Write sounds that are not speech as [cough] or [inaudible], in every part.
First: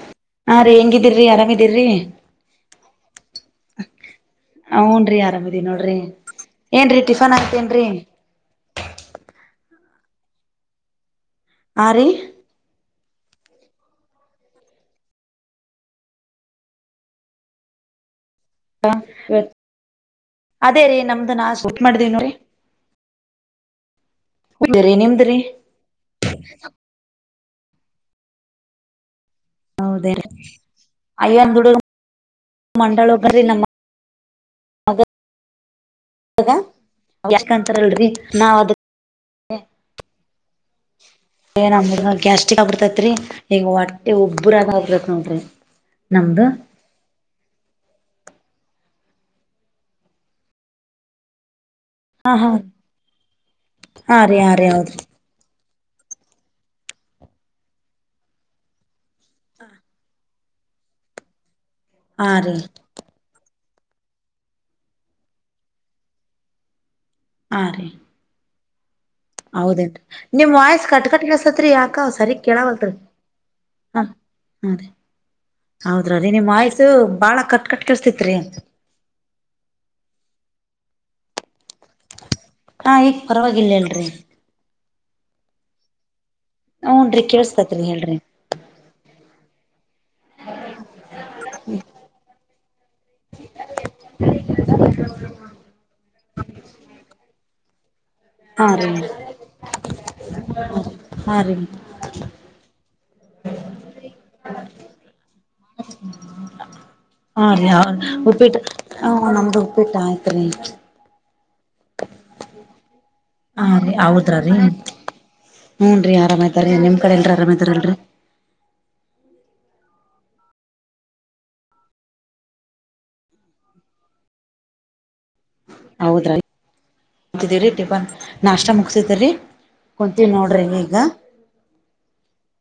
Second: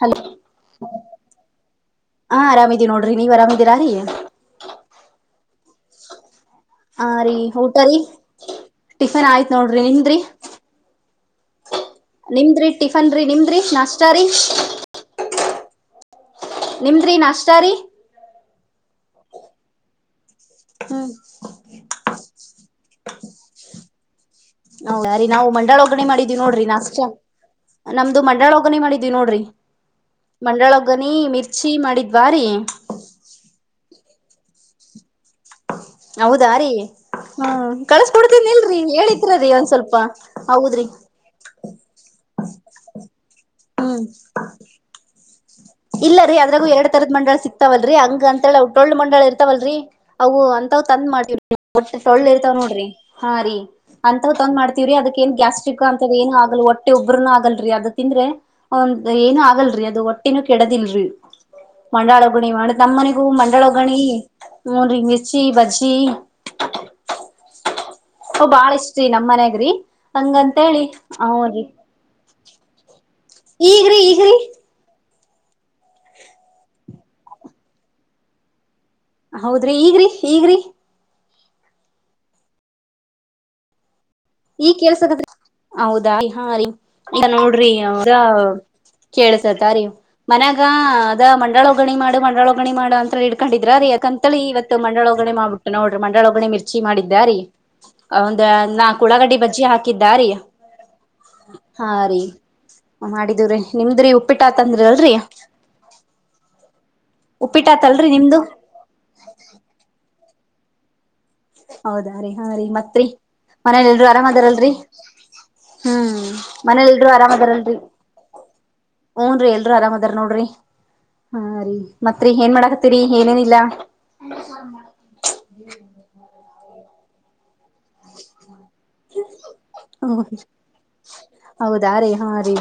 Hello ಹಾ ರೀ ಹೆಂಗಿದಿರ್ರಿ ಆರಾಮಿದಿರ್ರಿ ಹ ಆರಾಮಿದೀ ನೋಡ್ರಿ ನೀವ್ ಆರಾಮಿದಿರಾ ರೀ ಹುನ್ರಿ ಆರಾಮದೀ ನೋಡ್ರಿ ಏನ್ರೀ ಹ ಟಿಫನ್ ರಿ ಊಟ ಆಯ್ತೇನ್ರೀ ರೀ ಟಿಫಿನ್ ಆಯ್ತ್ ನೋಡ್ರಿ ನಿಮದ್ರಿ ಆ ರೀ ನಿಮ್ದ್ರಿ ಟಿಫನ್ ರೀ ನಿಮ್ದ್ರಿ ನಾಷ್ಟ ರೀ ನಿಮ್ದ್ರೀ ನಾಷ್ಟಾರಿ ಅದೇ ರೀ ಹ್ಮ್ ನಮ್ದ ನಾಸ್ಟಾ [unintelligible] ಹೌ ರೀ ನಾವು ಮಂಡಳ ಒಗ್ಗರಣಿ ಮಾಡಿದೀವಿ ನೋಡ್ರಿ ನಾಷ್ಟ ನಮ್ದು ಮಂಡಾಳ ಒಗ್ಗರಣಿ ಮಾಡಿದ್ವಿ ನೋಡ್ರಿ ಹೌದೇ ರೀ ಮಂಡಳೊಗ್ಗರನಿ ಅಯ್ಯನ್ ಮಿರ್ಚಿ ಹುಡುಗ ಮಾಡಿದ್ವಾರಿ ಮಂಡಾಳ ಒಬ್ಬ್ರಿ ನಮ್ಮ ಮಗ ಹೌದಾ ರೀ ಹಾ ಯಾಕಂತಾರಲ್ರರಿ ನಾವ್ ಅದ ಕಳ್ಸ್ಕೊಡ್ತೇನ್ಲ್ರಿ ಹೇಳಿತ್ ರೀ ಒಂದ್ ಸ್ವಲ್ಪ ಹೌದ್ರಿ ಏ ನಮ್ಮ [unintelligible] ಗ್ಯಾಸ್ಟ್ರಿಕ್ ಆಗ್ಬಿಡ್ತೈತ್ರಿ ಈಗ ಹೊಟ್ಟೆ ಉಬ್ಬ್ರ ಹಾಬತ್ ನೋಡ್ರಿ ಇಲ್ಲ ರೀ ನಮ್ದು ಅದ್ರಲ್ಲಿ ಎರಡ್ ತರದ ಮಂಡಳ ಸಿಕ್ತಾವಲ್ರರಿ ಹಂಗ ಅಂತ ಹೇಳಿ ಅವು ಟೊಳ್ಳು ಮಂಡಳ ಇರ್ತವಲ್ರರಿ ಅವು ಅಂತವ ತಂದ್ ಮಾಡಿವ್ರಿ ಒಟ್ಟ ತೊಳ್ಳು ಹಾ ಹಾ ಇರ್ತಾವ ನೋಡ್ರಿ ಹಾ ರೀ ಹಾ ಅಂತವ್ ರೀ ಹಾ ತಂದ್ ರೀ ಮಾಡ್ತೀವ್ರೀ ಹೌದ್ರಿ ಅದಕ್ಕ ಏನ್ ಗ್ಯಾಸ್ ಸ್ಟೀಕ್ಕ ಅಂತದ ಏನುೂಆಗಲ್ ಒಟ್ಟೆ ಉಬ್ಬ್ರನು ಆಗಲ್ರಿ ಅದು ತಿಂದ್ರೆ ಒಂದ್ ಏನು ಆಗಲ್ರರಿ ಅದುವಟ್ [unintelligible] ಕೆಡದಿಲ್ರಿ ಮಂಡಾಳ ಹಾ ಒಗ್ಗರಣಿ ರೀ ನಮ್ಮನಿಗೂ ಮಂಡಾಳ ಗಣಿ ನೋಡ್ರಿ ಮಿರ್ಚಿ ಬಜ್ಜಿ ಹಾ ರೀ ಬಾಳ ಇಷ್ಟ್ರೀ ನಮ್ ಮನ್ಯಾಗ್ರಿ ಹೌದೇನ್ರಿ ನಿಮ್ ಹಂಗಂತ ಹೇಳಿ ವಾಯ್ಸ್ ಕಟ್ ಕಟ್ ಅವನ್ರಿ ಕೇಳಸತ್ರಿ ಯಾಕ ಸರಿ ಕೇಳವಲ್ರಿ ಈಗ್ರಿ ಹ ಈಗ್ರಿ ಹಾ ರೀ ಹೌದ್ರ ರೀ ನಿಮ್ಮ್ ವಾಯ್ಸ್ ಬಾಳ ಕಟ್ ಕಟ್ ಕೆಳಸ್ತಿತ್ರಿ ಹೌದ್ರಿ ಈಗ್ರಿ ಈಗ್ರಿ ಹಾ ಈಗ ಪರವಾಗಿಲ್ಲ ಹೇಳ್ರಿ ಈಗ ಕೆಲ್ಸತದ್ರಿ ಹೌದಾ ಹಾ ರೀ ಹೂನ್ರಿ ಈಗ ನೋಡ್ರಿ ಕೇಳಸ್ತತ್ರಿ ದ ಹೇಳ್ರಿ ಕೇಳಳ್ಸತ ರೀ ಮನ್ಯಾಗ ಅದ ಮಂಡಾಳ ಒಗ್ಗರಣಿ ಮಾಡು ಮಂಡಾಳ ಒಗ್ಗರಣಿ ಮಾಡು ಅಂತ ಇಡ್ಕೊಂಡಿದ್ರ ರೀ ಅದಕಂತಳಿ ಇವತ್ತು ಮಂಡಾಳ ಒಗ್ಗರಣಿ ಮಾಡ್ಬಿಟ್ಟು ನೋಡ್ರಿ ಮಂಡಾಳ ಒಗ್ಗರಣಿ ಮಿರ್ಚಿ ಮಾಡಿದ್ದಾರಿ ಹೌದ ಹಾ ರೀ ನಾಕ್ ಉಳಾಗಡ್ಡಿ ಬಜ್ಜಿ ಹಾಕಿದ್ದಾರೀ ಹಾರಿ ಮಾಡಿದವ್ರಿ ನಿಮ್ದ್ರಿ ಉಪ್ಪಿಟ್ಟಾತಂದ್ರಿ ಅಲ್ರೀ ಹಾ ರೀ ಉಪ್ಪಿಟ್ಟ ಹ ನಮ್ದು ಉಪ್ಪಿಟ್ಟ ಆಯ್ತ್ ರಿ ಹೌದಾ ರೀ ಹಾ ರೀ ಮತ್ರಿ ಹಾ ರೀ ಮನೇಲೆಲ್ರೂ ಆರಾಮ್ ಹೌದ್ರ ರೀ ಅದಾರಲ್ರಿ ಹೂನ್ ರೀ ಹ್ಮ್ ಆರಾಮ ಆಯ್ತಾರೀ ನಿಮ್ ಮನೇಲೆಲ್ರು ಕಡೆ ಎಲ್ರ ಆರಾಮ ಆರಾಮದಾರಲ್ರಿ ಐತಾರಲ್ರರಿ ಊನ್ ರೀ ಎಲ್ರು ಆರಾಮ್ ಅದಾರ ನೋಡ್ರಿ ಹಾ ರಿ ಮತ್ರಿ ಏನ್ ಮಾಡಕತಿರಿ ಏನು ಇಲ್ಲ ಹೌದ [unintelligible] ಟಿಫನ್ ನಾಷ್ಟ ಮುಗಸಿದೀರಿ ಹ್ಮ ಹೌದ ರೀ ಹಾ ರೀ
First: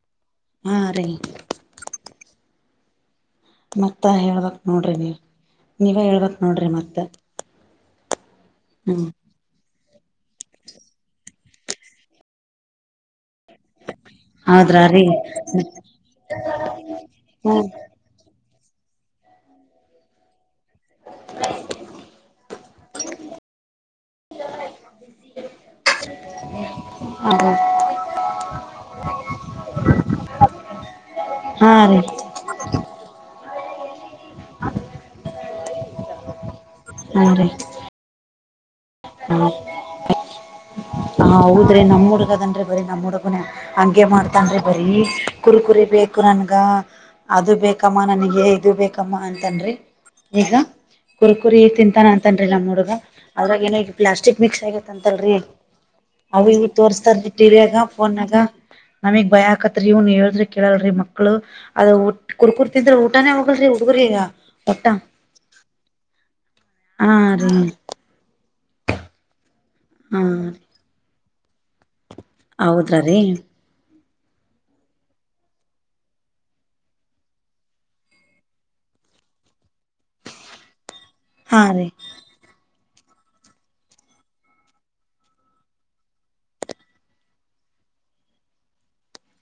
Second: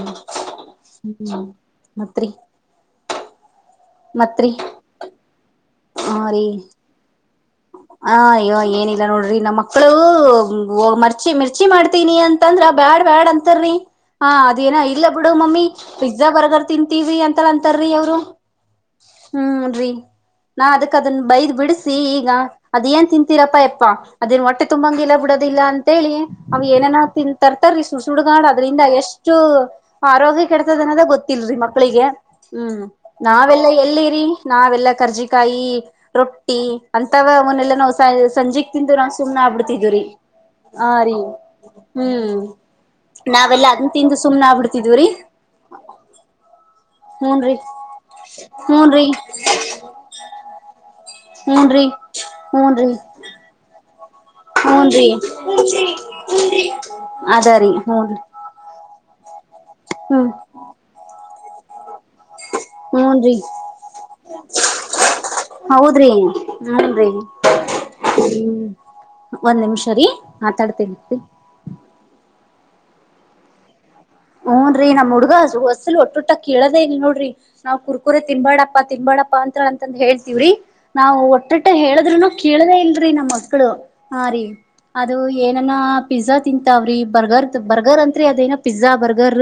ಹಾ ರೀ ಹ್ಮ್ ಮತ್ರೀ ಮತ್ತ ಹೇಳ್ಬಕ್ ನೋಡ್ರಿ ನೀವ ನೀವೇ ಹಾ ಹೇಳ್ಬಕ್ ರೀ ನೋಡ್ರಿ ಮತ್ತ ಹ ಅಯ್ಯ ಏನಿಲ್ಲ ಹ್ಮ್ ನೋಡ್ರಿ ನಮ್ಮ ಮಕ್ಕಳು ಮರ್ಚಿ ಮಿರ್ಚಿ ಮಾಡ್ತೀನಿ ಅಂತಂದ್ರ ಬ್ಯಾಡ್ ಬ್ಯಾಡ್ ಅಂತರಿ ಹಾ ಅದೇನ ಹೌದ್ರಾ ರೀ ಇಲ್ಲ ಬಿಡು ಮಮ್ಮಿ ಪಿಜ್ಜಾ ಬರ್ಗರ್ ತಿಂತೀವಿ ಅಂತ ಹ್ಮ ಅಂತಾರ್ರೀ ಅವ್ರು ಹ್ಮ್ ರಿ ನಾ ಅದಕ್ಕ ಅದನ್ನ ಬೈದ್ ಬಿಡಿಸಿ ಈಗ ಅದೇನ್ ತಿಂತೀರಪ್ಪಾ ಎಪ್ಪಾ ಅದನ್ ಹೊಟ್ಟೆ ತುಂಬಂಗಿಲ್ಲ ಬಿಡೋದಿಲ್ಲ ಅಂತೇಳಿ ಅವ್ ಏನೇನ ತಿ ತರ್ತಾರೀ ಸುಡ್ ಸುಡ್ಗಾ ಅದ್ರಿಂದ ಎಷ್ಟ್ ಎಷ್ಟು ಆರೋಗ್ಯ ಕೆಡತದ ಅನ್ನೋದೇ ಗೊತ್ತಿಲ್ರಿ ಹಾ ಮಕ್ಕಳಿಗೆ ರೀ ಹ್ಮ್ ನಾವೆಲ್ಲ ಎಲ್ಲಿರಿ ನಾವೆಲ್ಲಾ ಕರ್ಜಿಕಾಯಿ ರೊಟ್ಟಿ ಹಾ ಅಂತವ ರೀ ಅವನ್ನೆಲ್ಲಾ ನಾವ್ ಸಂಜಿ ತಿಂದಿ ನಾವ್ ಸುಮ್ನೆ ಆಗ್ಬಿಡ್ತಿದ್ ರಿ. ಹ ಹೌದ್ರಿ ನಮ್ ಹುಡ್ಗದನ್ರಿ ಬರಿ ನಮ್ಮ್ ಹುಡ್ಗನ ನಾವೆಲ್ಲಾ ಅದನ್ ಹಂಗೆ ತಿಂದು ಸುಮ್ನ ಮಾಡ್ತನ್ ಬರೀ. ಆಗ್ಬಿಡ್ತಿದ್ವ್ರೀ ಕುರ್ಕುರಿ ಬೇಕು ನನ್ಗ. ಅದು ಹೂನ್ರಿ ಬೇಕಮ್ಮ ನನ್ಗೆ ಇದು ಹೂನ್ರಿ ಬೇಕಮ್ಮ ಅಂತನ್ ರಿ ಈಗ. ಎ ಕುುರ್ಕುರಿ ಹೂನ್ರಿ ತಿಂತಾನ್ ಅಂತನ್ರಿ ನಮ್ಮ್ ಹುಡುಗ ಹೂನ್ರಿ ಅದ್ರಾಗ ಏನ ಪ್ಲಾಸ್ಟಿಕ್ ಮಿಕ್ಸ್ ಹೂನ್ರಿ ಆಗೇತ್ತಂತಲ್ರಿ ಅವು ಇವ ತೋರ್ಸ್ತಾರಿ ಅದಾರಿ ಟಿವಿಯಾಗ ಹೂನ್ರಿ ಫೋನ್ನಾಗ. ನಮಿಗ್ ಭಯಗ್ಕತ್ರಿ ಇವ್ನು ಹ್ಮ್ ಹೇಳಿದ್ರೆ ಕೇಳಲ್ರಿ ಮಕ್ಳು ಅದುಟ್- ಕುರ್ಕುರ್ ಊಟಾನೇ ಹೂನ್ರಿ ಹೊಗಲ್ರಿ ಹುಡ್ಗುರಿಗ ಒಟ್ಟ ಹ್ಮ ರೀ ಹ್ಮು ಒಂದ್ ನಿಮಿಷ ರೀ ಹಾ ಮಾತಾಡ್ತಿತಿ. ಹೌದ ರೀ. ಹುನ್ ರೀ ನಮ್ ಹುಡ್ಗ ಹೊಸಲು ಒಟ್ಟುಟ ಕೇಳದೇ ಇಲ್ಲ ನೋಡ್ರಿ ನಾವ್ ಕುರ್ಕುರೆ ತಿನ್ಬಾಡಪ್ಪಾ ತಿನ್ಬಾಡ - ಅಂತ ಹೇಳ್ತಿವ್ರಿ ನಾವು ಹಾ ಒಟ್ಟಟ್ಟ ರೀ ಹೇಳದ್ರುನು ಕೇಳದೇ ಇಲ್ರಿ. [unintelligible] ನಿಮ್ಮ್ ಮಕ್ಕಳು ಹಾ ರೀ ಅದು ಏನನ ಪಿಜ್ಜಾ ತಿಂತಾವ್ರಿ ಬರ್ಗರ್ ಬರ್ಗರ್ ಅಂತ್ರರಿ ಅದೇನ ಪಿಜ್ಜಾ ಬರ್ಗ ಗರ್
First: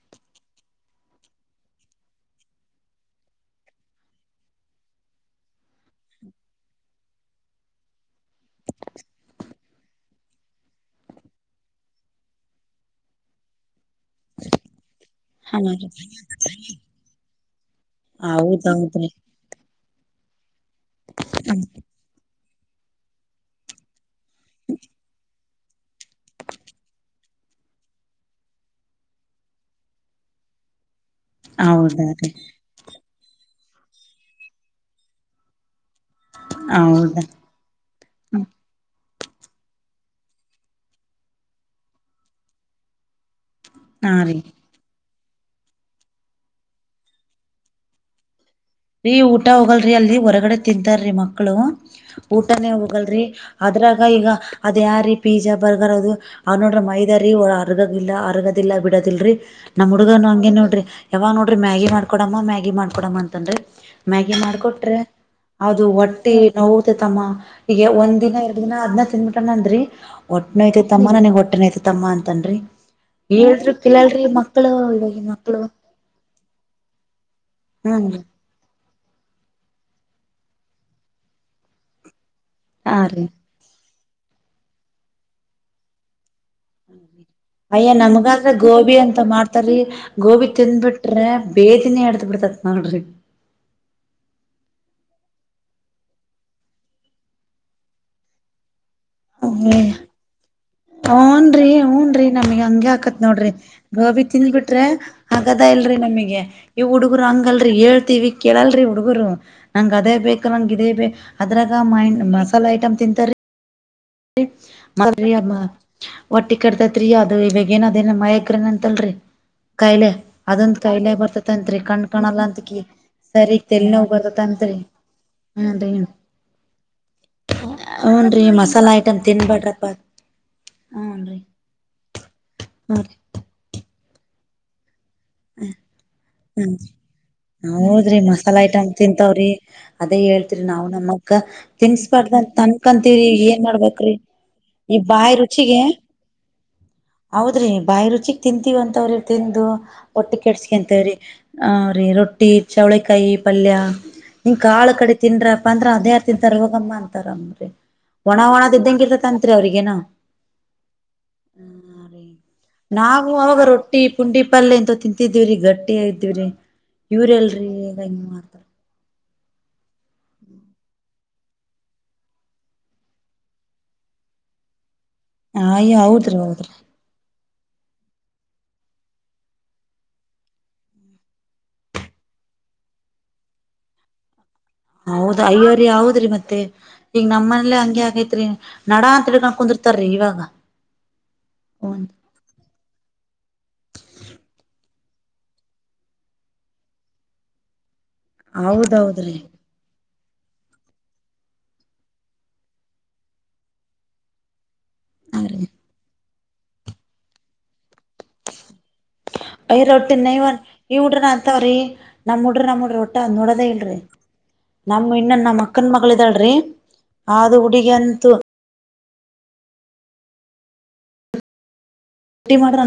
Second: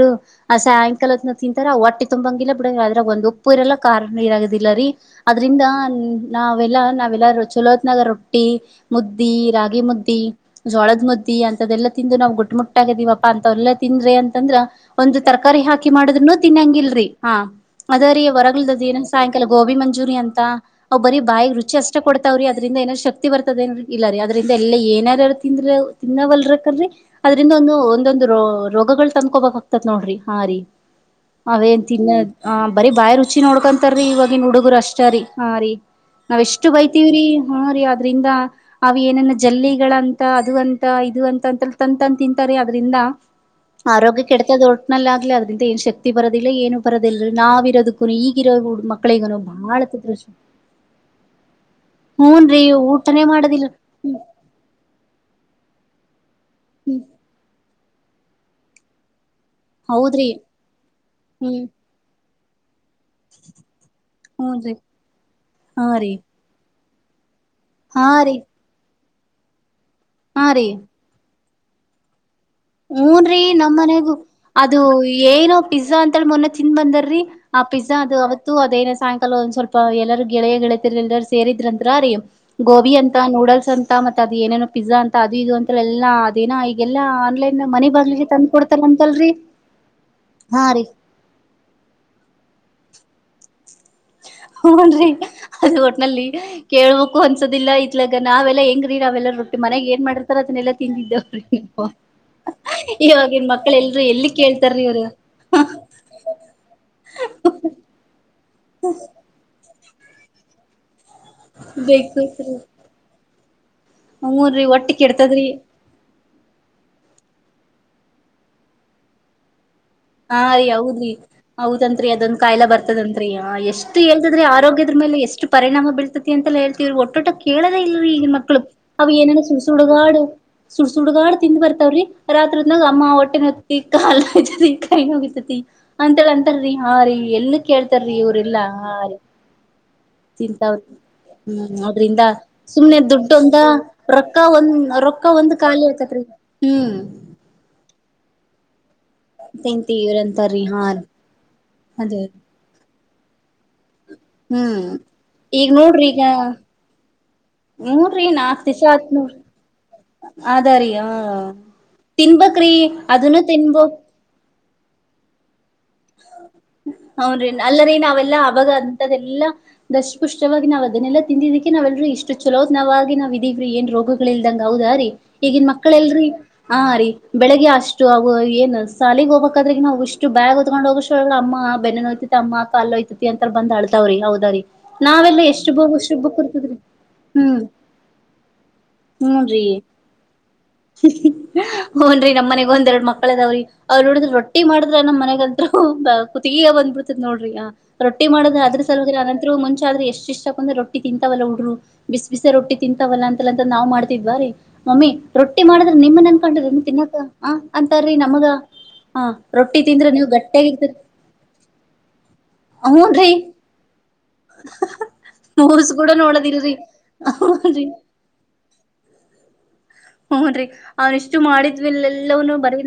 ಆ ಸಾಯಂಕಾಲತ್ನ ತಿಂತಾರ ಹೊಟ್ಟೆ ತುಂಬಂಗಿಲ್ಲ ಬಿಡಂಗ ಅದ್ರಾಗ್ ಒಂದ್ ಉಪ್ಪು ಇರಲ್ಲ ಕಾರನು ಇರದಿಲ್ಲ. ಅದ್ರಿಂದ ನಾವೆಲ್ಲಾ ನಾವೆಲ್ಲ ಚಲೋ ಹತ್ನಗ ರೊಟ್ಟಿ ಮುದ್ದಿ. ಮುದ್ದಿ ಜೋಳದ್ ಮುದ್ದಿ ಅಂತದೆಲ್ಲ ತಿಂದು ನಾವು ಗುಟ್ಟ ಮುಟ್ಟಾಗಿದಿವವಪ್ಪಾ ಅಂತವೆಲ್ಲಾ ತಿಂದ್ರಿ ಅಂತಂದ್ರ ಒಂದು ಹಾ ತರಕಾರಿ ರೀ ಹಾಕಿ ಮಾಡುದ್ರುನು ತಿನ್ನಂಗಿಲ್ರಿ ಹಾ. ಅದೇ ರೀ ಹೊರಗ್ಲುದು ದಿನ ಹೌದೌದ್ರಿ ಸಾಯಂಕಾಲ ಗೋಬಿ ಮಂಜ ಮಂಜೂರಿ ಅಂತ ಅವ್ ಬರಿ ಬಾಯ್ ರುಚಿ ಅಷ್ಟೇ ಕೊಡ್ತಾವ್ರಿ ಅಂದ್ರಿದ ಏನಾರ ಶಕ್ತಿ ಬರ್ತದ ಏ ಇಲ್ಲ ರೀ. [unintelligible] ಎಲ್ಲ [unintelligible] ತಿಂದ್ರ ತಿನ್ನವಲ್ರಕಲ್ರಿ ಅದ್ರಿಂದ ಒಂದು ಒಂದೊಂದು ರ ರೋಗಗಳು ತಂದ್ಕೋಬೇಕ ತ್ ನೋಡ್ರಿ ಹಾ ರೀ ಅವೇನ್ ಹೌದ ತಿನ್ನ ರೀ ಬರೀ ಬಾಯ್ ರುಚಿ ನೋಡ್ಕ ಇತಾರೀ ಇವಾಗಿನ್ ಹುಡುಗ್ರು ಅಷ್ಟೇ ರೀ ಆ ರೀ ನಾವ್ ಎಷ್ಟು ಹೌದ ಬೈತೀವ್ರಿ ಹ ರಿ ಅದ್ರಿಂದ ಅವ ಏನ ಜಲ್ಲಿಗಳಂತ ಅದು ಅಂತ ಇದು ಅಂತ ಅಂತ ತಂದ್ ತಂದ್ ತಿಂತಾರೆ ಅದ್ರಿಂದ. ಹಾ ಆರೋಗ್ಯ ರೀ ಕೆಡ್ತದ ಒಟ್ನಲ್ಲಿ ಆಗ್ಲಿ ಅದ್ರಿಂದ ಏನ್ ಶಕ್ತಿ ಬರದಿಲ್ಲ ಏನು ಬರೋದಿಲ್ಲ ನಾವ್ ಇರೋದಕ್ಕೂನು ಈಗ್ - ರಿ ಊಟ ಹೋಗಲ್ರರಿ ಅಲ್ಲಿ ಹೊರಗಡೆ ತಿಂತಾರಿ ಮಕ್ಕಳು ಹೂನ್ ರೀ ಊಟಾನೇ ಹೋಗಲ್ರಿ. ಊಟನೇ ಮಾಡೋದಿಲ್ಲ ಅದ್ರಾಗ ಈಗ ಅರ್ ಯಾರಿ ಪೀಜ. ಬರ್ಗಾರದು ಅವ್ ನೋಡ್ರ ಮೈದ ರೀ ಅರ್ಗಗಿಲ್ಲಾ ಅರ್ಗದಿಲ್ಲ ಬಿಡದಿಲ್ರಿ. ನಮ್ ಹುಡ್ಗನು ಹೌದ್ರಿ ಹಂಗೆ ನೋಡ್ರಿ ಯಾವಗ್ ನೋಡ್ರಿ ಹ್ಮ್ ಮ್ಯಾಗಿ ಮಾಡ್ಕೊಡಮ್ಮ ಮ್ಯಾಗಿ ಮಾಡ್ಕೊಡಮ್ಮ ಅಂತನ್ರಿ. ಮ್ಯಾಗಿ ಹೂನ್ರಿ ಮಾಡಕೊಟ್ರೆ ಅದು ಹಾ ರೀ ಹೊಟ್ಟಿ ನೋವ್ತಮ್ಮ. ಈಗ ಹಾ ಒಂದ್ ದಿನ ರೀ ಎರಡು ದಿನ ಅದ್ ತಿಂದ್ಬಿಟ್ಟ ಅಂದ್ರಿ ಹಾ ಹೊಟ್ ನೋಯ್ತಮ್ಮ ನನಗ್ ಹೊಟ್ಟೆ ನೊಯ್ತಮ್ಮ ಅಂ ಹಊನ್ ರ್ರಿ ನಮ್ ಮನೆಗೂ ಮಕ್ಕಳು ಅದು ಇವಾಗಿನ್ ಏನೋ ಮಕ್ಕಳು ಪಿಜ್ಜಾ ಅಂತೆಳಿ ಮೊನ್ನೆ ತಿನ್ ಬಂದರಿ. ಪಿಜ್ಜಾ ಹ್ಮ್ ಅದು ರೀ ಅವತ್ತು ಅದೇ ಸಾಯಂಕಾಲ ಒಂದ್ ಸ್ವಲ್ಪ ಎಲ್ಲರೂ ಗೆಳೆಯ ಳೆತಿರ್ ಎಲ್ಲರೂ ಸೇರಿದ್ರಂತ್ರ ರೀ ಗೋಬಿ ಹಾ ಅಂತ ರೀ ನೂಡಲ್ಸ್ ಅಂ ಮತ್ತ ಅದು ಏನೇನೋ ಪಿಜ್ಜಾ ಅಂತ ಅದು ಇದು ಅಂತ ಎಲ್ಲ ಅದೇನ ಈಗೆಲ್ಲಾ ಆನ್ಲೈನ್ ಮನೆ ಅಯ್ಯ ಬಾಗ್ಲಿಗೆ ತಂದ್ ನಮಗಾದ್ರೆ ಕೊಡ್ತಾರ ಗೋಬಿ ಅಂತ ಅಂತಲ್ರರಿ ಮಾಡ್ತಾ ರ್ರಿ ಗೋಬಿ ಹಾ ರೀ ತಿನ್ಬಿಟ್ರೆ. ಬೇದಿನೆ ಇಡ್ದ್ ಬಿಡ್ತದ್ ನೋಡ್ರಿ ಹುನ್ ನ್ರಿ ಅದು ಒಟ್ನಲ್ಲಿ ಕೇಳ್ಬೇಕು ಅನ್ಸೋದಿಲ್ಲ ಇತ್ಲಗ ನಾವೆಲ್ಲಾ ಹೆಂಗ್ ಅವೆಲ್ಲಾ ರೊಟ್ಟಿ ಮಾನೆಗ್ ಏನ್ ಮಾಡಿರ್ತರೊ ಅದನ್ನೆಲ್ಲ. ಹುನ್ರಿ ಹುನ್ರೀ ನಮ್ಗ ಹಂಗೆ ಆಕತ್ ಇವಾಗಿನ್ ನೋಡ್ರಿ ಮಕ್ಳ ಎಲ್ರು ಗೋಬಿ ಎಲ್ಲಿ ತಿಂದ್ ಕೇಳ್ತಾರೀ ಬಿಟ್ರೆ ಇವ್ರು ಹಾಗದೆ ಇಲ್ಲ ಲ್ರಿ ನಮಿಗೆ ಈ ಹುಡುಗ್ರು ಹಂಗಲ್ರಿ ಹೇಳ್ತೀವಿ. ಕೇಳಲ್ರಿ ಹುಡುಗ್ರು ನಂಗ್ ಅದೇ ಬೇಕ ನಂಗ್ ಇದೇ ಬ ಅದ್ರಾಗ ಮ ಬೇಕು ಮಸಾಲೆ ಐಟಮ್ ತಿಂತಾರೀ. ರಿ ಹೂನ್ರಿ ಒಟ್ಟ ಕೆಡ್ತದ್ರಿ [unintelligible] ಒಟ್ಟಿ ಕಟ್ತೈತ್ರಿ ಅದು ಇವಾಗ ಏನ ಅದೇನ ಮಯಗ್ರನ ಅಂತಲ್ರರಿ ಹಾ ರೀ ಹೌದ್ರಿ ಕಣ್ ಹೌದನ್ರಿ ಅದೊಂದ್ ಕಾಣಲ್ಲ ಕಾಯಿಲೆ ಅಂತಕಿ ಬರ್ತದನ್ರಿ ಸರಿ ಎಷ್ಟು ತೆಲಿನೋವ್ ಹೇಳ್ತದ್ರಿ ಆರೋಗ ಬರ್ತತಂತ್ರಿ ಹೋಗದ್ರ ಮೇಲೆ ಎಷ್ಟು ಹೂನ್ರಿ ಪರಿಣಾಮ ಬೀಳ್ತತಿ ಅಂತ ಹೇಳ್ತೀವ ಒಟ್ಟೊಟ್ಟ ಕೇಳದೇ ಇಲ್ರರಿ ಈಗ ಹೂನ್ರಿ ಮಕ್ಕಳು ಮಸಾಲಾ ಅವ ಐಟಮ್ ಏನ್ರ ಸುಡ್ ತಿನ್ಬೇಡ್ರಪ್ಪಾ ಸುಡುಗಾಡು ಸುಡ್ ಸುಡುಗಾಡು ಹೂನ್ರಿ ತಿಿಂದ್ ಬರ್ತಾವ್ರೀ ರಾರಿದ್ನಾಗ ಹೂ ಅಮ್ಮ ಹೊಟ್ಟೆನ ಹೊತ್ತಿ ಕಾಲರಿ ಅಂತೇಳಿ ಅಂತಾರ್ರಿ ಹ್ಮ್ ಹಾ ರೀ ಎಲ್ಲ ಕೇಳ್ತಾರ್ರಿ ಹೌದ್ರಿ ಮಸಾಲಾ ಇವ್ರಲ್ಲಾ ಐಟಮ್ ಹಾ ರೀ ತಿಂತಾವ್ರಿ ಅದೇ ತಿಂತ ಹೇಳ್ತಿರಿ ನಾವು ನಮ್ಮಕ್ಕ ಹ್ಮ್ ಅದ್ರಿಂದ ತಿನ್ಸ್ಬಾರ್ದಂತ ಸುಮ್ನೆ ಅನ್ಕಂತೀವ್ರಿ ದುಡ್ಡೊಂದ ಏನ್ ಮಾಡ್ಬೇಕ್ರಿ ರೊಕ್ಕ ಒಂದ ಈ ರೊಕ್ಕ ಬಾಯಿ ಒಂದು ರುಚಿಗೆ ಖಾಲಿ ಆತತ್ ಹೌದ್ರಿ ಬಾಯಿ ರುಚಿಕ್ ತಿಂತೀವ ಅಂತವ್ರಿ ತಿಂದು ಒಟ್ಟಿ ತಿಂತೀವ್ರಂತಾರೀ ಹಾ ರೀ ಕೆಡ್ಸ್ಕಂತವ್ರಿ ಹ ರೀ ಅದೇ ರೊಟ್ಟಿ ಚೌಳಕಾಯಿ ಪಲ್ಯ ನಿಂ ಹ್ಮ್ ಕಾಳು ಕಡೆ ತಿನ್ಪ್ಪ ಈಗ ಅಂದ್ರ ನೋಡ್ರಿ ಅದೇ ಈಗ ಯಾರು ತಿಂತಾರ ಹೋಗಮ್ಮ ಅಂತ [unintelligible] ರ ಒಣ ಒಣದ ಇದ್ದಂಗ ಇರತತ್ರಿ ಅವ್ರಿಗಏನ ಅದಾರೀ ಹ ತಿನ್ಬಕ್ ಅದನು ತಿನ್ಬು ಪಲ್ಲ ಎಂತ ತಿಂತಿದ್ದೀವ್ರೀ ಗಟ್ ಹೌನ್ನ್ ಅಲ್ಲ ಈಗ ರೀನ್ ಹಿಂಗ್ ಅವೆಲ್ಲಾ ಮಾಡ್ತಾರ ಆಾಗ ಅಂತ್ದಲ್ಲಾ ದಷ್ಟಪುಷ್ಟವಾಗಿ ನಾವ ಅದನ್ನೆಲ್ಲ ತಿಂದಿದ್ದಕ್ಕೆ ನಾವೆಲ್ರರಿ ಇಷ್ಟು ಚಛಲೋ ನವಾಗಿ ನಾವವು ಇದೀವಿರೀ ಏನು ರೋಗಗಳಲ್ದಂಗಗೆಾವದಾ ರೀ ಈಗನ್ ಮಕ್ಕಳ ಅಯ್ಯ ಎಲ್ರರಿ ಹೌದ್ರಿ ಹೌದ್ರಿ ಹ ರೀ ಬೆಳಿಗ್ಗೆ ಅಷ್ಟು ಅವು ಏನ್ ಸಾಲಿಗೆ ಹೋಗಬೇಕಾದ್ರೆವು ಇಷ್ಟು ಬ್ಯಾಗ್ ಕತ್ಕೊಂಡ್ ಹೋಗ್ ಅಮ್ಮ ಬೆನ್ನೆನ ಯತತಿ ಅಮ್ಮ ಕಲ್ಲ ಯತಿ ಅಂತ ಬಂದ ಅಳ್ತಾವ್ರಿ ಹೌದ ರೀ ಹೌದ್ ನಾವೆಲ್ಲ ಎಷ್ಟು ಅಯ್ಯೋರಿ ಬೋಗು ಅಷ್ಟು ಹೌದ್ರಿ ಬುಕ್ ಮತ್ತೆ ಇರ್ತದ್ರಿ ಈಗ ಹ್ಮ್ ನಮ್ಮನಲ್ಲ ಹಂಗೆ ಆಗೈತ್ರಿ ನಡಾ ಅಂತ ಹಕೊಂಡಕ ತ ರೇವಾಗ ಹನ್ರಿ ನಮ್ಮ ಮನೆಗೆ ಒಂದ್ರಡು ಕಳೆದಾವ್ರಿ ಅವ್ ನೋಡಿದ್ರರು ರೊಟ್ಟಿ ಮಾಡಿದ್ರೆ ನಮ್ಮ್ ಮನೆಗಂತರು ಬ ಕತ್ ಬಂದ್ಬಿಡ್ತದ ನೋಡ್ರಿ ರೊಟ್ಟಿ ಮಾಡಿದ್ರೆ ಆದ್ರ ಸಲಿಲ್ಲ ಹೌದೌದ್ರಿ ಅದಂತರು ಮುಂಚೆ ಆದೆ ಎಷ್ಟು ಇಷ್ಟಂದ್ರೆ ರಟ್ಟಿ ತಿಂತವಲ್ಲ ಉುಡ್ರು ಬಿಸ್ ಬಿಸ ರೊಟ್ಟಿ ತಿಂತವಲ್ಲ ಅಂತ ಅಂತ ನಾ್ ಮಾಡ್ತಿದ್ ಬೀ ಮಮ್ಮಿ ಹಾರಿ ರೊಟ್ಟಿ ಮಾಡಿದ್ರೆ ನಿಮ್ಮ ನನ್ಕೊಂಡ್ರನ್ ತಿನ್ನಾಕ ಆ ಅಂತ ನಮಗ ಹಾ ರೊಟ್ಟಿ ಐ ತಿಂದ್ರೆ ನೈವ ನೀವುಗಟ್ಟಿ ಈ ಉಡ್ರ ಅಂತವ್ರೀ ನಮ್ಮ್ಡ್ ನಮ್ ಉಡ್ರಿ ಒಟ್ಟಟ ಹೂನ್ರಿ ನೋಡದೇ ಇಲ್ರಿ ನಮ್ಮ ಇನ್ನನ್ ನಮ್ಮ ಅಕ್ಕನ್ ಮೂಸ್ ಕೂಡ ಮಗಳ ಇದ್ದಾಳ್ರಿ ನೋಡೋದಿಲ್ರಿ ಅದು ಹೂನ್ರಿ ಹುಡುಗ ಅಂತೂ ಹ್ನ್ರಿ ಅವ್ನ ಇಷ್ಟು ಮಾಡಿದ ರಟ್ಟಿ ಮಾಡ್ರ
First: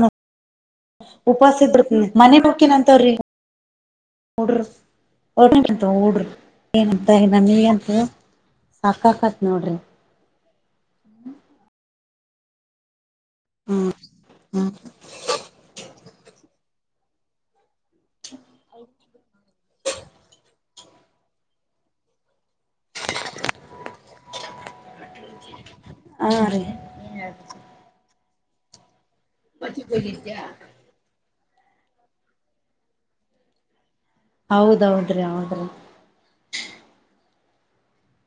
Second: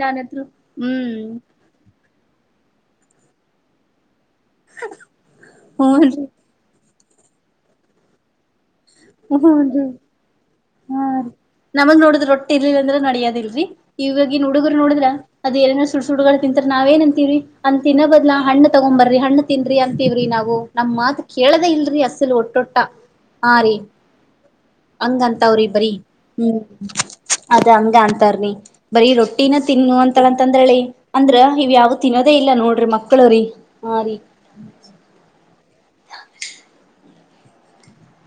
ಹ್ಮ್ ಉಪಾಸ ಇಬಿಡ್ ಮನೆ ಬಕಿನಂತ ಹೂನ್ರಿ ಡ್ರಡ್ರಿ ಏನ್ ನಮೀಗಂತ ಸಾಕಾಕತ್ ನೋಡ್ರಿ ಹೂನ್ರಿ ಹಾ ರೀ ನಮಗ್ ನೋಡುದ್ ರೊಟ್ಟಿ ಇರ್ಲಿಲ್ಲ ಅಂದ್ರೆ ನಡಿಯದ ಇಲ್ರಿ ಇವವಾಗಿ ನುಡುಗರು ನೋಡುದ್ರ ಅದು ಎ ಸು ಹುಡ್ಗಳು ತಿಂತರ ನಾವ ಏನ್ ಅಂತೀವಿ ಅಂತ ತಿನ್ನೋ ಬದಲಾ ಹಣ್ಣ ತಗೊ್ ಬರ್ರಿ ಹ್ಣ ತಿನ್ರಿ ಅಂತೀವ್ರಿ ನಾವು ನಮ್ ಮಾತ ಕೇಳದೇ ಇಲ್ರಿ ಅಸಲ್ ಒಟ್ಟೊಟ್ಟ ಆ ರೀ ಹಂಗ ಅಂತಾವ್ರಿ ಬರೀ ಹಾ ಹ್ಮ್ ರೀ ಅದ ಹಂಗ ಅಂತವನಿ ಬರೀ ರೊಟ್ಟಿನ ತಿನ್ ಅಂತ ಅಂತಂದ್ರ ಹೇಳಿ ಅಂದ್ರ ಇವ ಯಾವ ತಿನ್ನೋದೇ ಇಲ್ಲ ನೋಡ್ರಿ ಮಕ್ಳವ್ರೀ ಹೌದೌದ್ರಿ ಹೌದ್ರಿ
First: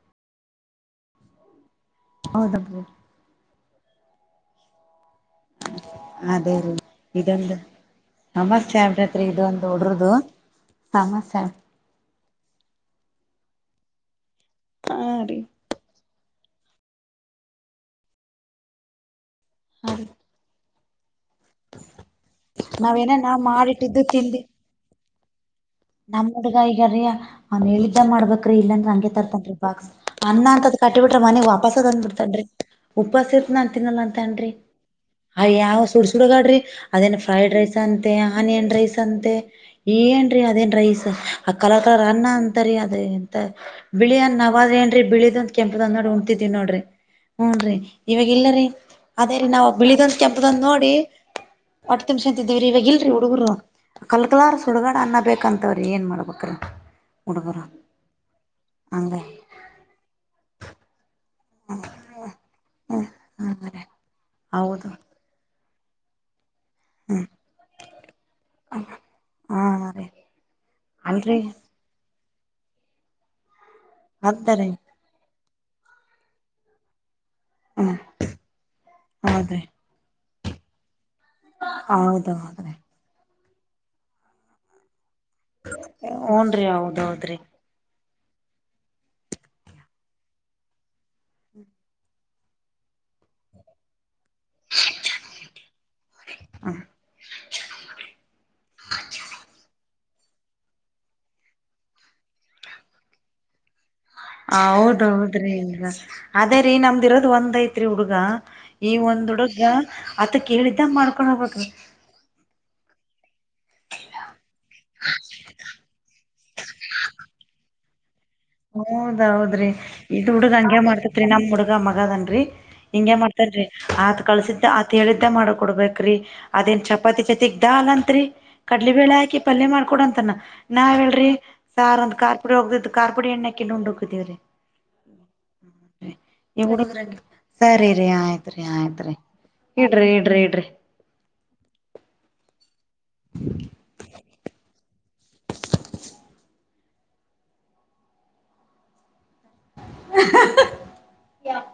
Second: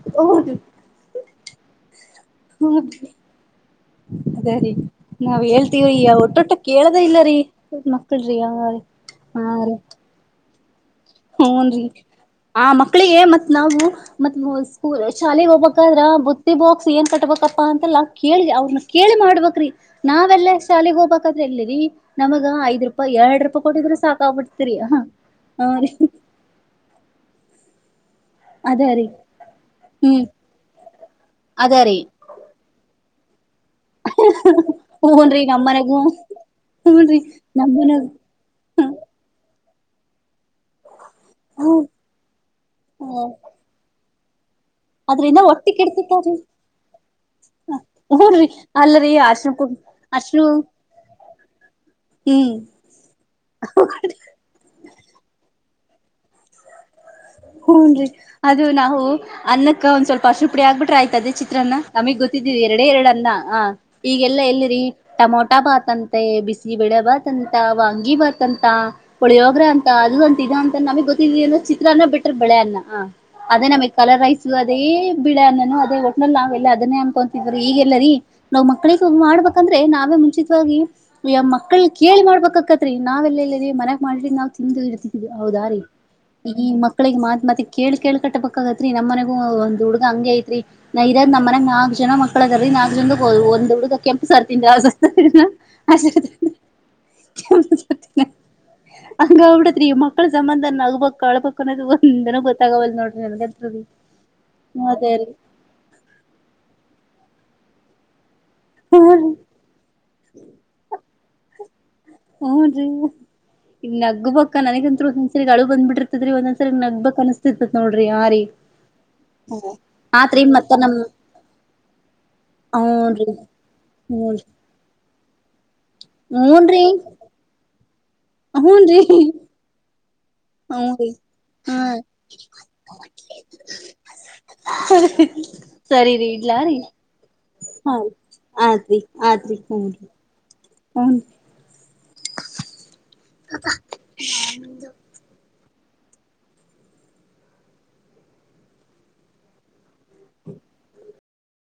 ಇದವರ್ದಿಲ್ ಹೌದಬ್ರಿ ಹುಲ್ದ್ ಅದ ರೀ ನಾವ್ ಹೇಲ್ತೀವೀ ಅವ್ ಒಟ್ಟೊಟ್ಟ ಕೇಳದ ಇಲ್ಲರೀ ಸಮಸ್ಯಾ ಆಬ್ಟಿತ್ರಿ ಇದೊಂದು ಉಡ್ರುದು ಸಮಸ್ಯಾ ಹೂನ್ ರೀ ಆ ಮಕ್ಳಿಗೆ ಮತ್ತ್ ನಾವು ಮತ್ ಹಾ ಮುಸ್ಕೂಲ್ ರೀ ಶಾಲಿಗಿ ಹೋಗ್ಬೇಕಾದ್ರ ಬುತ್ತಿ ಬಾಕ್ಸ್ ಏನ್ ಕಟ್ಬಬೇಕಪ್ಪಾ ಅಂತೆಲ್ಲಾ ಕೇಳಿ ಅವ್ರನ್ನ ಕೇಳಿ ಮಾಡಬಕ್ರಿ ಹಾರಿ ನಾವೆಲ್ಲ ಶಾಲಿಗಿ ಹೋಬಕ ಕಾದ್ರೆ ಎಲ್ಲಿರಿ ನಮಗ ಐದ ನಾವೇನ ರೂಪಾಯಿ ನಾವ್ ಎರಡ್ ರೂಪಾಯಿ ಕೊಟ್ಟಿದ್ರು ಮಾಡಿಟ್ಟಿದ್ದು ಸಾಕಾಬಿಡ್ತರಿ ಅಹ್ ಆ ಇಷ್ಟ್ ನಮ್ಮಡುಗ ಈಗಾರಿಯ ಅವನ್ ಹೇಳಿದ್ದ್ ಎನ್ಮಾಡ್ಬಕ್ರಿ ಅದ ಇಲ್ಲಾಂದ್ರ ರೀ ಹಂಗೆ ತರ್ತನ್ರಿ ಬಾಕ್ಸ್ ಹ್ಮ್ ಅನ್ನ ಅಂತದ್ ಕಟ್ಟಿ ಬಿಟ್ರ ಮನಿಗ್ ಅದ ವಾಪಸ್ ರೀ ತಂದ ಬಿಡ್ತನ್ರಿ ಉಪಾಸ ಇರ್ತ್ನ ಅನ್ ತಿನಲ್ಲ ಅಂತಾನ್ರಿ ಹೂನ್ರಿ ಆಯಾವ್ ನಮ್ಮನೆಗೂ ಸುಡ್ ಸುಡಗಾಡ್ರಿ ಅದೇನ್ ಹೂನ್ರಿ ಫ್ರೈಡ್ ರೈಸ್ ನಮ್ಮನ ಅಂತೆ ಆನಿಯನ್ ರೈಸ್ ಅಂತೆ ಏನ್ರೀ ಅದೇನ್ ರೈಸ್ ಆ ಹ ಕಲರ್ ಕಲರ್ ಅನ್ನ ಅಂತರಿ ಅದ ಹ ಎಂತ ಬಿಳಿ ಅನ್ನಾ ಹದ್ ಏನ್ರಿ ಬಿಳಿದ ಅದ್ರಿಂದ ಒಂದ ಹೊಟ್ಟಿ ಕೆಂಪುದೊಂದ ನೋಡಿ ಕೆಡ್ತೇತ್ ರೀ ಉಂತಿದ್ವಿ ನೋಡ್ರಿ ಹೂನ್ರಿ ಇವಾಗ ಹೂನ್ರಿ ಇಲ್ಲರೀ ಅಲ್ಲರಿ ಅದೇ ರೀ ಅರ್ಶಿನ ನಾವ್ ಕುಂ ಬಿಳಿದೊಂದ ಅರ್ಶಿನ ಕೆಂಪದೊಂದ ನೋಡಿ ಒಟ್ಟ ತಿಮ್ಸೆಂತಿದ್ದೆವ್ರಿ ಹ್ಮ್ ಇವಾಗ ಇಲ್ರಿ ಹುಡುಗುರು ಕಲ್ಕಲಾರ ಸುಡುಗಾಡ ಅನ್ನ ಬೇಕಂತ ಅವ್ರ ಏನ್ ಮಾಡ್ಬೇಕ್ರ ಹೂನ್ರಿ ಅದು ನಾವು ಅನ್ನಕ್ಕ ಒಂದ್ ಸ್ವಲ್ಪ ಅರಸಿನಪುಡಿ ಆಗ್ಬಿಟ್ಟ್ರ ಆಯ್ತ ಅದೇ ಚಿ ತ್ರನ್ನ ನಮಗ್ ಗೊತ್ತಿದ್ದೀವ ಎರಡೆ ಹ್ಮ ಎರಡನ್ನ ಹಾ ಹಂಗ್ರೀ ಈಗೆಲ್ಲಾ ಎಲ್ಲಿರಿ ಹೌದು ಟಮಾ ಟಾ ಬಾತ್ಂತೆ ಬಿಸ್ ಈ ಬೆಳೆ ಭಾತ್ ಅಂತ ವಾಂಗಿ ಭಾತ್ ಅಂತ ಹಾ ಪುಳಿಯೊಗ್ರೆ ಅಂತ ರೀ ಅದು ಅಂತ ಇದು ಅಂತ ನಮಿಗ್ ಅಲ್ರಿ ಗೊತ್ತಿದ್ದಿದ್ ಎನ್ ಚಿತ್ರಾನ್ನ ಬಿಟ್ಟ್ರ ಬಿಳೆ ಅನ್ನ ಹ ಅದೇ ನಮಗೆ ಕಲರ್ ರೈಸು ಅದ ರೀ ಅದೇ ಬಿಡೆ ನನ್ನು ಅದೇ ಒಟ್ಟನಲ್ಲಿ ನಾವೆಲ್ಲ ಅದನ್ನೆ ಅನ್ಕೊತ ಇದರಿ ಹ್ಮ್ ಈಗೆಲ್ಲರಿ ನಾವ್ ಮಕ್ಳಿಗೆ ಹೌದ್ರಿ ಮಾಡ್ಬೇಕಂದ್ರೆ ನಾವೇ ಮುಂಚಿತವಾಗಿ ಎ ಮಕ್ಕಳ ಕೇಳ್ ಹೌದೌದ್ರಿ ಮಾಡ್ಬೇಕಕ್ಕತ್ರಿ ನಾವೆಲ್ಲ್ಲ್ರಮನಾಗ ಮಾಡಿರಿ ನಾವ್ ತಿಂದು ಇಡಡ್ತಿವಿ ಬ ಹೌದಾ ರೀ ಹೂನ್ರಿ ಈ ಮಕ್ಕಳಿಗೆ ಹೌದೌದ್ರಿ ಮಾತ್ ಮಾತಿಗಿ ಕೇಳಿ ಕೇಳ್ ಕಟ್ಟ್ಬಕ್ಗತ್ರಿ ನಮ್ ಮನೆಗು ಒ-ಒಂದ ಹುಡುಗ ಹಂಗೆ ಐತ್ರಿ ನಾ ಇರದ್ ನಮ್ ಮನ್ಯಾಗ್ ನಾಕ್ ಜನ ಮಕ್ಳ ಅದರಿ ನಾಕ್ ಜನದ ಒ-ಒಂದ ಹುಡುಗ ಕೆಂಪು ಸಾರ್ ತಿಂದ [unintelligible] ಕೆಂಪ ಸಾತಿನ ಅಂಗ ಅಬ್ಟ್ತಿತ್ರೀ ಯಮ್ಮ ಮಕ್ಕಳ ಸಂಬಂಧ ನಗ್ಬಬೇಕ್ ಅಳ್ಬೇಕ್ ಅನ್ನೋದು ಒಂದ್ನ ಗೊತ್ತಾಗಾವಲ್ದ್ ನೋಡ್ರಿ ನನ್ಗತ್ರ್ನು ಹ ಹೌದೌದ್ರಿ ಲ್ರ ಅದೇ ರೀ ನಮ್ದ ಇರೋದ ಒಂದ್ ಐತ್ರಿ ಹುಡ್ಗಾ ಈ ಹೂನ್ರಿ ಒಂದ್ ಹುಡುಗ್ಗ ಆತ ಕೇಳಿದ್ದ ಮಾಡ್ಕೊಂಡ್ ಹೋಗ್ಬೇಕ್ರಿ ಹ್ನು ರೀ ಇಗ್ ನಗ್ಬೇಕ್ ನನಗಂತ್ರು ಒಂದಸರಿಗ್ ಅಳು ಬಂದ ಬಿಟ್ಟಿರ್ತದರಿ ಒಂದ ಒಂದ ಸರಿಗ ನಗ್ಬೇಕ ಅನಸ್ತಿರತತಿ ನೋಡ್ರಿ ಆ ರೀ ಹೌದೌದ್ರಿ ಇದು ಆತ್ರಿ ಹುಡುಗ ಮತ್ತ ಹಂಗೆ ಮಾಡ್ತೇತ್ರಿ ನಮ್ ಹುಡ್ಗ ಮಗ ಅದಾನ್ರಿ ಹಿಂಗೆ ಹೂನ್ರಿ ಮಾಡ್ತ ರಿ ಆತ್ ಹೂನ್ರಿ ಕಳಸಿದ್ದ ಆತ್ ಹೇಳಿದ್ದ ಮಾಡ ಕೊಡ್ಬೇಕ್ರೀ ಅದೇನ್ ಹೂನ್ರಿ ಚಪಾತಿ ಜತೆಗ್ ದಾಲ್ ಅಂತರಿ ಕಡಲಿ ಹೂನ್ರಿ ಬೇಳೆ ಹಾಕಿ ಪಲ್ಯ ಮಾಡ್ಕೊಡಂತ ತನ್ ನಾವ್ ಹೂನ್ರಿ ಹೇಳರಿ ಹಾ ಸಾರ್ ಒಂದ್ ಕಾರ್ ಪುಡಿ ಹೋಗ್ದಿದ್ದ ಕಾರ್ಪುಡಿ ಎಣ್ಣಕೆಂಡ್ ಉಂಡ್ ಹೋಗ್ತಿದೀವ್ರಿ [unintelligible] ಸರಿ ರೀ ಇಡ್ಲಾ ರೀ ಸರಿರಿ ಆಯ್ತ್ರಿ ಆಯ್ತ್ರಿ ಹೂನ್ರಿ ಇಡ್ರಿ ಇಡ್ರಿ ಇಡ್ರಿ [inaudible] ಹೂನ್ರಿ. [unintelligible] [unintelligible]